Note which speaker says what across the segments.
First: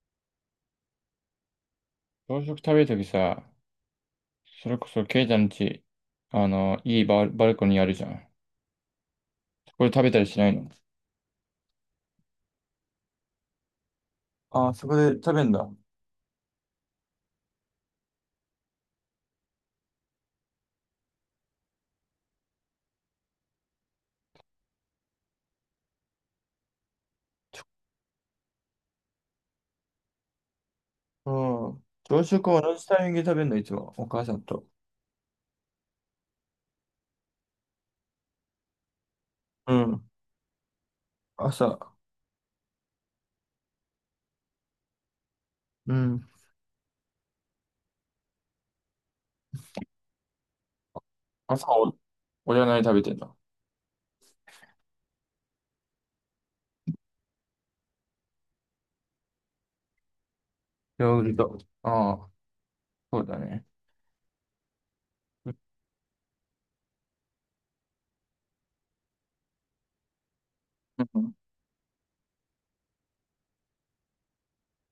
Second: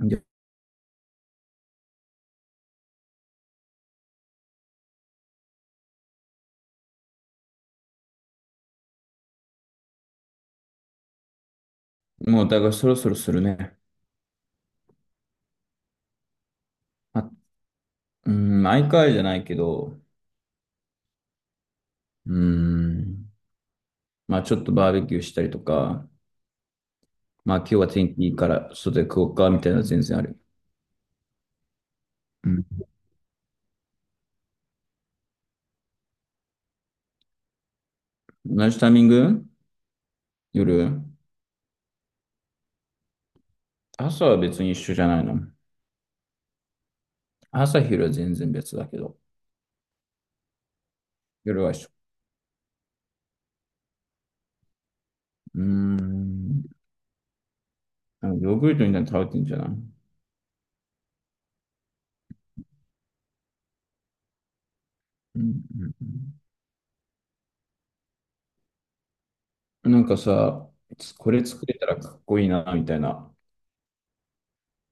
Speaker 1: いや
Speaker 2: 朝食食べるときさ、それこそケイちゃんち、いいバルコニーあるじゃん。そこで食べたりしないの？
Speaker 1: もう、だからそろそろするね。
Speaker 2: ああ、そこで食べんだ。
Speaker 1: あ、うん、毎回じゃないけど、うん、まあちょっとバーベキューしたりとか、まあ今日は天気いいから外で食おうかみたいなのは全然ある。
Speaker 2: うん。朝食
Speaker 1: う
Speaker 2: は
Speaker 1: ん。
Speaker 2: 同じタイミングで食べんの、いつも。お母さんと。
Speaker 1: 同じタイミング？
Speaker 2: うん。
Speaker 1: 夜。
Speaker 2: 朝。
Speaker 1: 朝は別に一緒じゃないの。
Speaker 2: うん。
Speaker 1: 朝昼は全然別だけど、夜
Speaker 2: 朝
Speaker 1: は一緒。
Speaker 2: 俺は何食べてんの？
Speaker 1: うーん。あのヨーグルトみたいに食べてんじゃない？うん
Speaker 2: ヨーグルト。ああ、そうだね。
Speaker 1: う
Speaker 2: うん
Speaker 1: んうん。なんかさ、
Speaker 2: う
Speaker 1: こ
Speaker 2: ん
Speaker 1: れ作れたらかっこいいな、みたいな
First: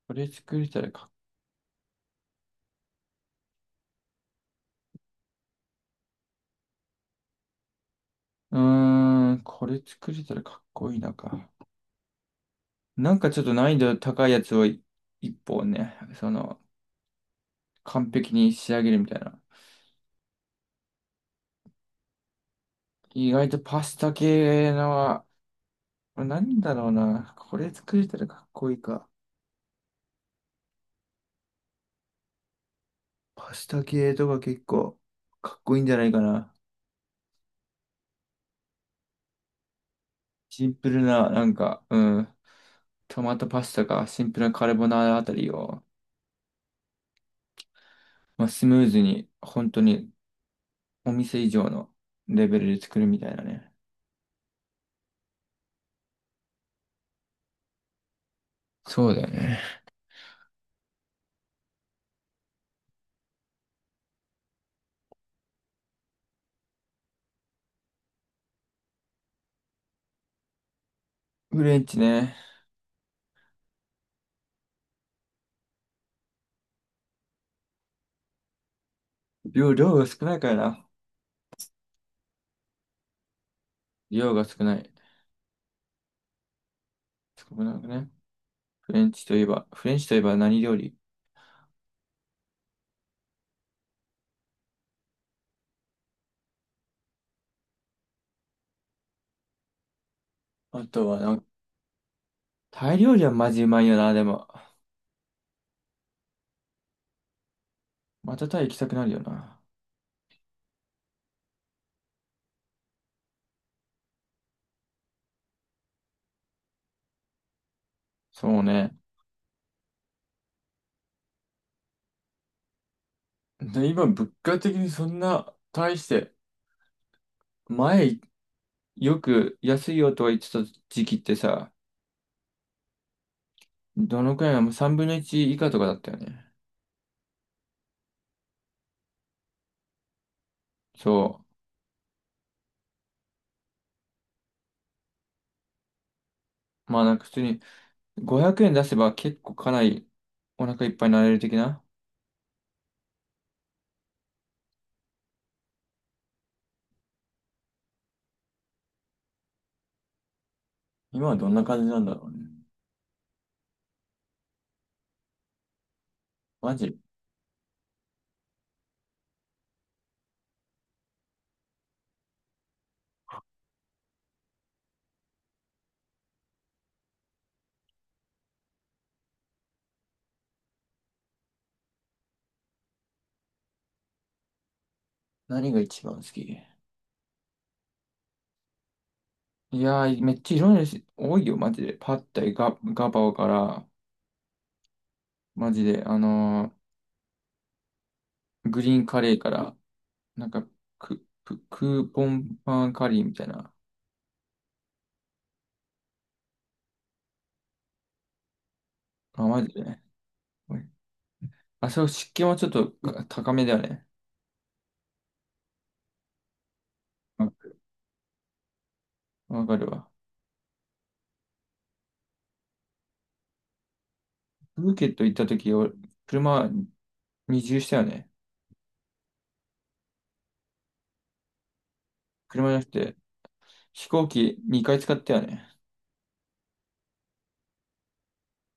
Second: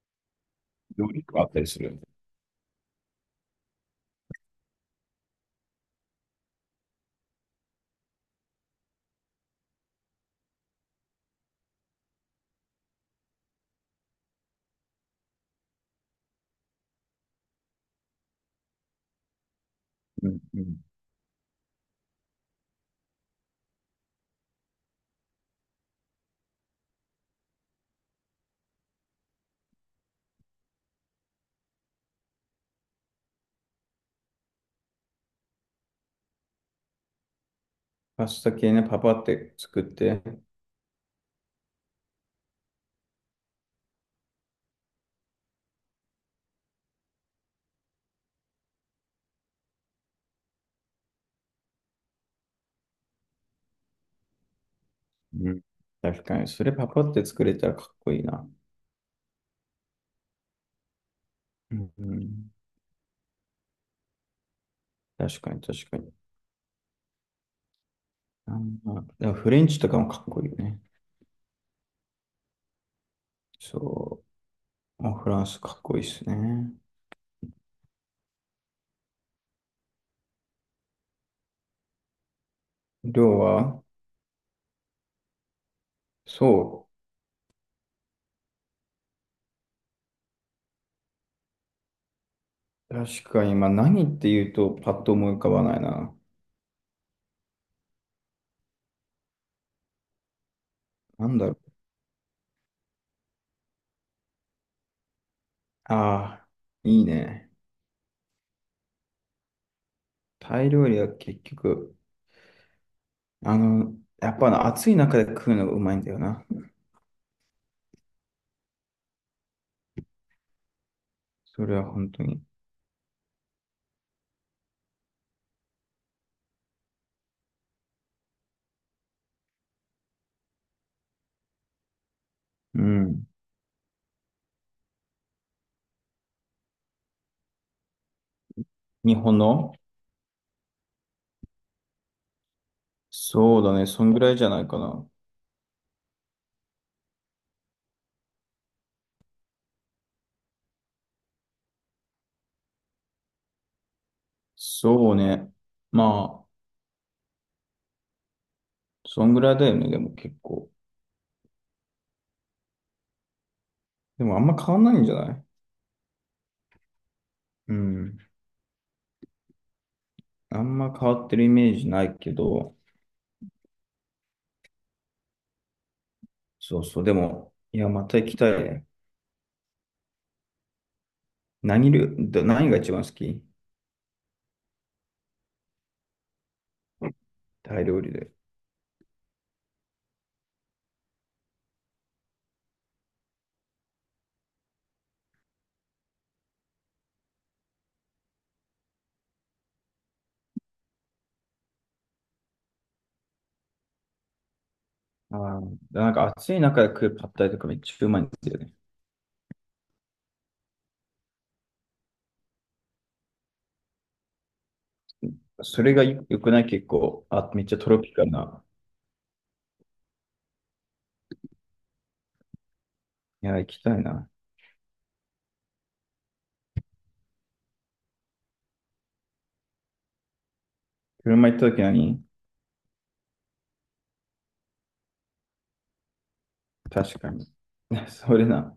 Speaker 2: これ作れたら
Speaker 1: 料
Speaker 2: か、
Speaker 1: 理とかあったりする？
Speaker 2: これ作れたらかっこいいなか。なんかちょっと難易度高いやつを一本ね、完璧に仕上げるみたいな。
Speaker 1: うんうん。
Speaker 2: 意外とパスタ系の、なんだろうな。これ作れたらかっこいいか。パスタ系とか結構かっこいいんじゃないかな。
Speaker 1: パスタ系ね、パパって作って。
Speaker 2: シンプルな、なんか、うん。トマトパスタかシンプルなカルボナーラあたりを、まあ、スムーズに、本当にお店以上のレベルで作るみたいなね。
Speaker 1: うん。確かに。それパパって作れたらかっこいいな。
Speaker 2: そうだよね。
Speaker 1: うん。うん。確かに、確かに。あんまでもフレンチとかもかっこいいよね。
Speaker 2: フレンチね。
Speaker 1: そう。あ、フランスかっこいいですね。
Speaker 2: 量が少ないからな。
Speaker 1: 量は。
Speaker 2: 量が少ない。
Speaker 1: そ
Speaker 2: 少なくね。フレンチといえば、フレンチといえば何料理？
Speaker 1: う。確かに、まあ何って言うとパッと思い浮かばないな。
Speaker 2: あとは
Speaker 1: な
Speaker 2: な
Speaker 1: ん
Speaker 2: ん
Speaker 1: だろう。
Speaker 2: タイ料理はマジうまいよな、でも。
Speaker 1: ああ、いいね。
Speaker 2: またタイ行きたくなるよな。
Speaker 1: タイ料理は結局、あの、やっぱな暑い中で食うのがうまいんだよな。
Speaker 2: そうね。
Speaker 1: それは本当に。
Speaker 2: で、今、物価的にそんな、大して、前、よく安いよとは言ってた時期ってさ、
Speaker 1: うん。
Speaker 2: どのくらいなの？3分の1以下とかだったよね。
Speaker 1: 日本の？
Speaker 2: そ
Speaker 1: そうだね。そんぐらいじゃないかな。
Speaker 2: う。まあなんか普通に500円出せば結構かなりお腹いっぱいになれる的な。
Speaker 1: そうね。まあ、そんぐらいだよね。でも結構。
Speaker 2: 今はどんな感じなんだろうね。
Speaker 1: でもあんま変わんないんじゃない？
Speaker 2: マジ、
Speaker 1: うん。あんま変わってるイメージないけど。そうそう。でも、いや、また行きたいね。何料、ど何が一番好き？
Speaker 2: 何が一番好き？
Speaker 1: タイ料理で。
Speaker 2: いやー、めっちゃいろんな種類多いよ、マジで。パッタイ、ガパオから、マジで、グリーンカレーから、なんか、クーポンパンカリーみたいな。
Speaker 1: ああ、なんか暑い中で食うパッタイとかめっちゃうまいんですよね。
Speaker 2: あ、マジでね。おいあ、そう、湿気はちょっとか高めだよね。
Speaker 1: それが良くない？結構、あ、めっ
Speaker 2: わ
Speaker 1: ちゃトロピカルな。
Speaker 2: わかるわ。
Speaker 1: いや、行きたいな。
Speaker 2: プーケット行った時、俺車二重したよね。
Speaker 1: 車行った時何？
Speaker 2: 車じゃなくて、飛行機2回使ったよね。
Speaker 1: 確かに。それな。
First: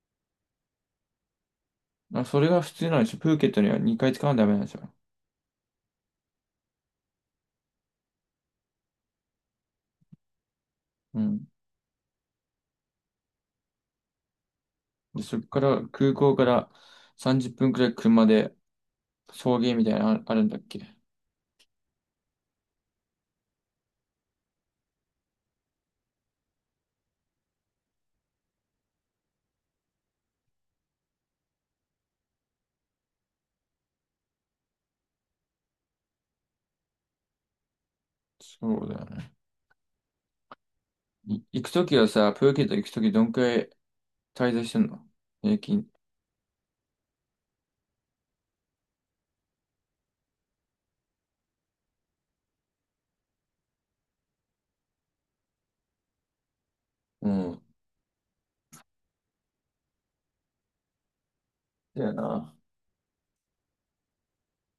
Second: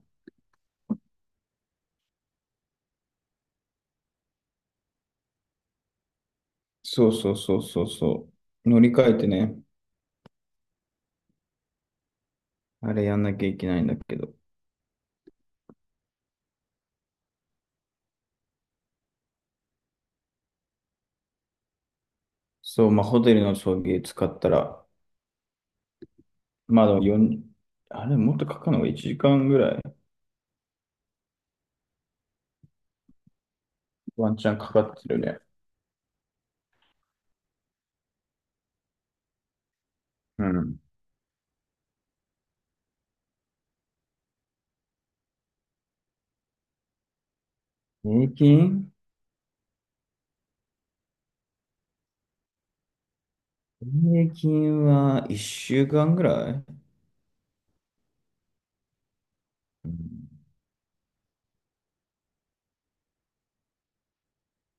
Speaker 2: あ、それが普通なんでしょ。プーケットには2回使わないとダメなんでしょ。
Speaker 1: そうそうそうそうそう。乗り換えてね、
Speaker 2: うん。
Speaker 1: あれやんなきゃいけないんだけど。
Speaker 2: で、そっから、空港から30分くらい車で送迎みたいなのああるんだっけ？
Speaker 1: そう、まあ、ホテルの送迎使ったら、まあでも4、もっとかかるのが1時間ぐらい、ワンチャンかかってるね。
Speaker 2: そうだよね。
Speaker 1: うん。
Speaker 2: 行くときはさ、プーケット行くときどんくらい滞在してんの？平均。
Speaker 1: 平均。平均は1週間ぐらい、
Speaker 2: うん。
Speaker 1: うん、
Speaker 2: だよな。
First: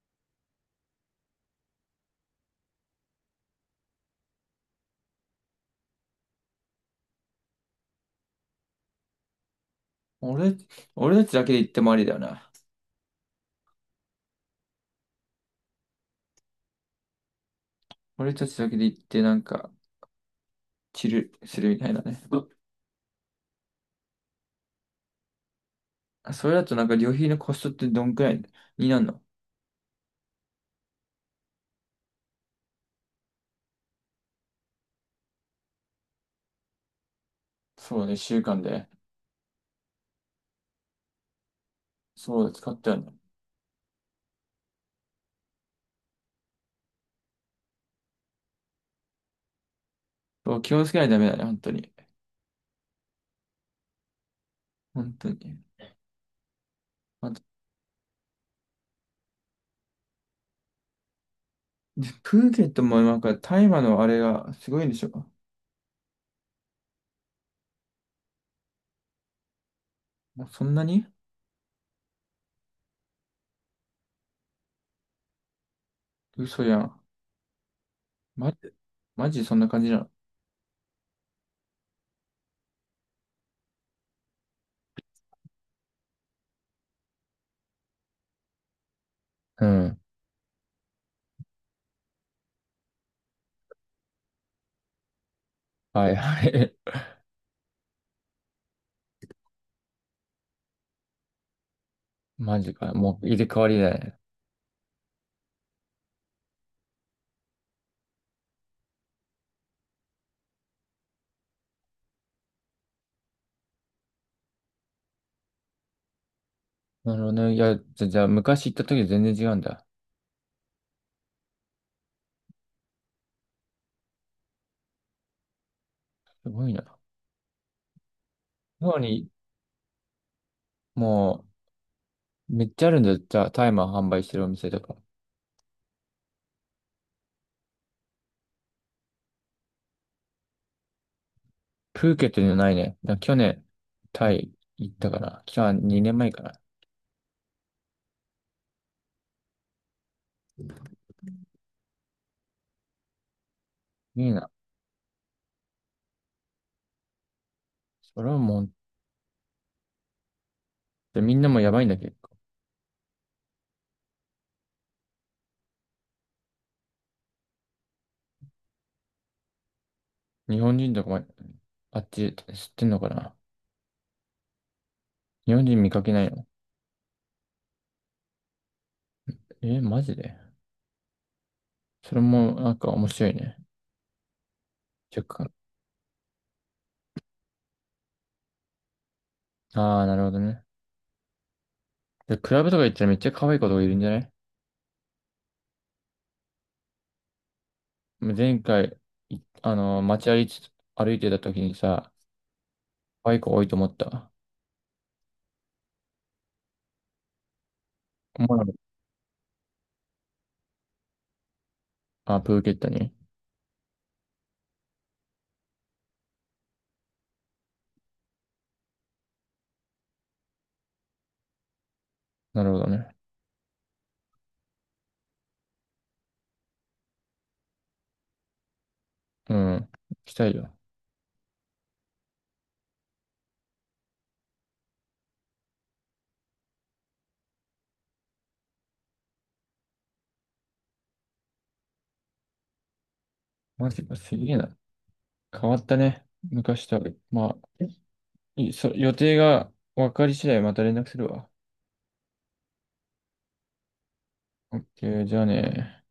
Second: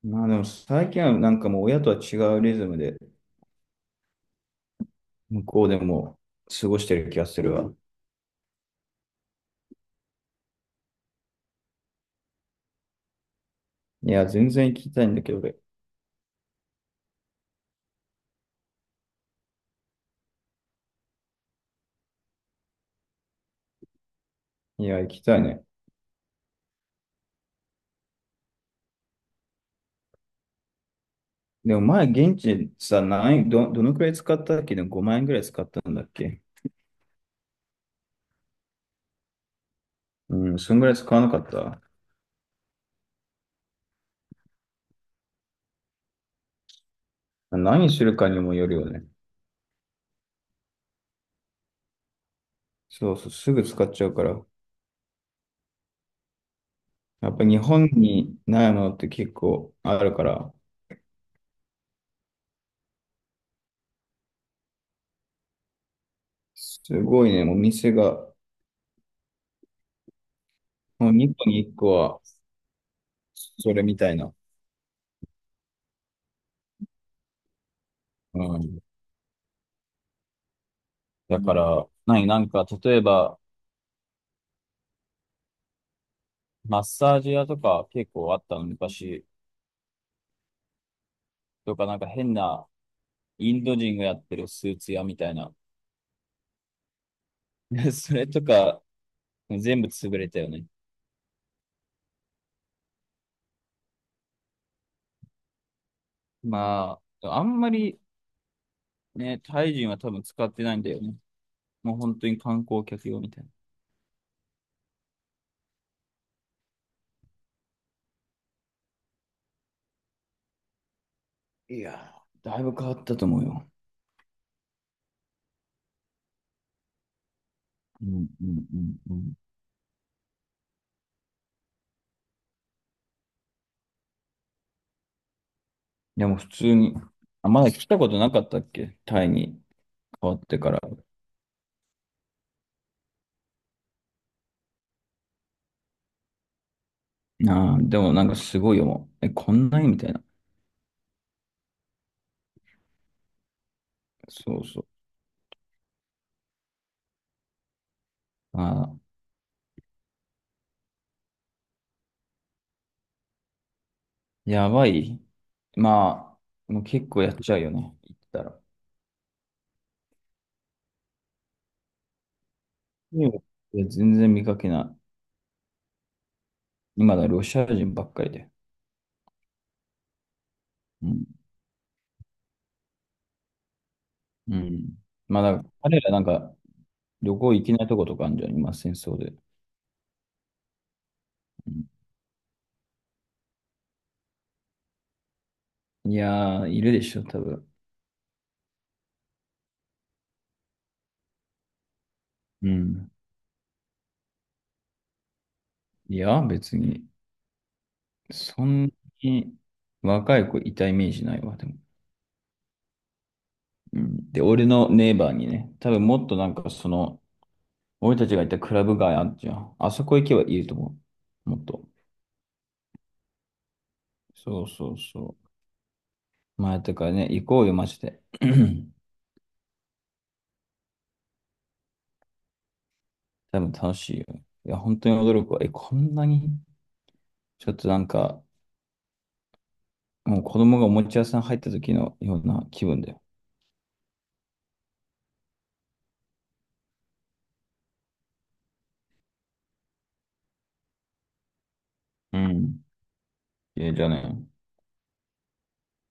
Speaker 1: まあでも最近はなんかもう親とは違うリズムで、向こうでも過ごしてる気がするわ。
Speaker 2: 俺、俺たちだけで行ってもありだよな。
Speaker 1: いや、全然行きたいんだけど、俺。
Speaker 2: 俺たちだけで行ってなんか、チルするみたいなね。
Speaker 1: いや、行きたいね。
Speaker 2: あ、それだとなんか旅費のコストってどんくらいになるの？
Speaker 1: でも前、現地でさ、どのくらい使ったっけ？でも5万円くらい使ったんだっけ？
Speaker 2: そうね、週間で。
Speaker 1: うん、そんぐらい使わなかった？
Speaker 2: そうだ、使ったよね。
Speaker 1: 何するかにもよるよね。
Speaker 2: そう、気をつけないとダメだね、本当に。
Speaker 1: そうそう、すぐ使っちゃうから。
Speaker 2: 本当に。あ
Speaker 1: やっ
Speaker 2: と、
Speaker 1: ぱ日本にないものって結構あるから、
Speaker 2: でプーケットもなんか大麻のあれがすごいんでしょ？
Speaker 1: すごいね、もう店が、
Speaker 2: もうそんなに？
Speaker 1: もう2個に1個はそれみたいな。
Speaker 2: 嘘やん。
Speaker 1: う
Speaker 2: マジ、
Speaker 1: ん。
Speaker 2: マジでそんな感じなの？
Speaker 1: だから、なんか、例えば、マッサージ屋とか結構あったの、昔。
Speaker 2: うん。
Speaker 1: とか、なんか変なインド人がやってるスーツ屋みたいな。
Speaker 2: はいはい。
Speaker 1: それとか、全部潰れたよね。
Speaker 2: マジか。もう入れ替わりだね。
Speaker 1: まあ、あんまりね、タイ人は多分使ってないんだよね。もう本当に観光客用みたいな。
Speaker 2: なるほどね。いや、じゃあ昔行った時全然違うんだ。
Speaker 1: いやー、だいぶ変わったと思うよ。
Speaker 2: すごいな。
Speaker 1: うんうんう
Speaker 2: な
Speaker 1: ん
Speaker 2: の
Speaker 1: う
Speaker 2: に、
Speaker 1: ん。
Speaker 2: もう、めっちゃあるんだよ。じゃあ、タイマー販売してるお店とか。
Speaker 1: でも普通に、あ、まだ来たことなかったっけ？タイに変わってから。
Speaker 2: プーケットにはないね。去年、タイ行ったかな。去年2年前かな。
Speaker 1: ああ、でもなんかすごいよ、もう。え、こんなにみたいな。
Speaker 2: いいな。
Speaker 1: そうそう。
Speaker 2: それはもう、
Speaker 1: ああ、
Speaker 2: でみんなもやばいんだけど。
Speaker 1: やばい。まあ、もう結構やっちゃうよね。行ったら。
Speaker 2: 日本人とかも、あっち知ってんのか
Speaker 1: いや、
Speaker 2: な？
Speaker 1: 全然見かけない。
Speaker 2: 日本人見かけないの？
Speaker 1: 今だロシア人ばっかりで。
Speaker 2: え、マジで？
Speaker 1: うん
Speaker 2: それもなんか面白いね。
Speaker 1: うん。
Speaker 2: 若
Speaker 1: まあ、
Speaker 2: 干。
Speaker 1: だから彼らなんか旅行行けないとことかあるんじゃん、今、戦争で。
Speaker 2: ああ、なるほどね。
Speaker 1: うん。
Speaker 2: で、クラブとか行ったらめっちゃ可愛い子とかいるんじゃない？
Speaker 1: いやー、いるでしょ、多分。
Speaker 2: 前回、いあの、街歩いて、歩いてた時にさ、
Speaker 1: うん。
Speaker 2: バイク多いと思った。
Speaker 1: いや、別に、
Speaker 2: 思わな
Speaker 1: そ
Speaker 2: かっ
Speaker 1: んなに若い子いたイメージないわ、でも。
Speaker 2: たあ、プーケットに？
Speaker 1: うん。で、俺のネイバーにね、多分もっとなんかその、俺たちがいたクラブ街あるじゃん。あそこ行けばいると思う。もっと。
Speaker 2: なるほどね。
Speaker 1: そうそうそう。まあ、だからね、行こうよ、マジで。
Speaker 2: うん。行きたいよ。
Speaker 1: 多分楽しいよ。いや、本当に驚くわ。え、こんなにちょっとなんか、もう子供がおもちゃ屋さん入った時のような気分だよ。
Speaker 2: マジか、すげえな。変わったね。昔とは。まあ、予定が分かり次第また連絡するわ。
Speaker 1: うん。ええ、じゃあね。
Speaker 2: オッケー、じゃあね。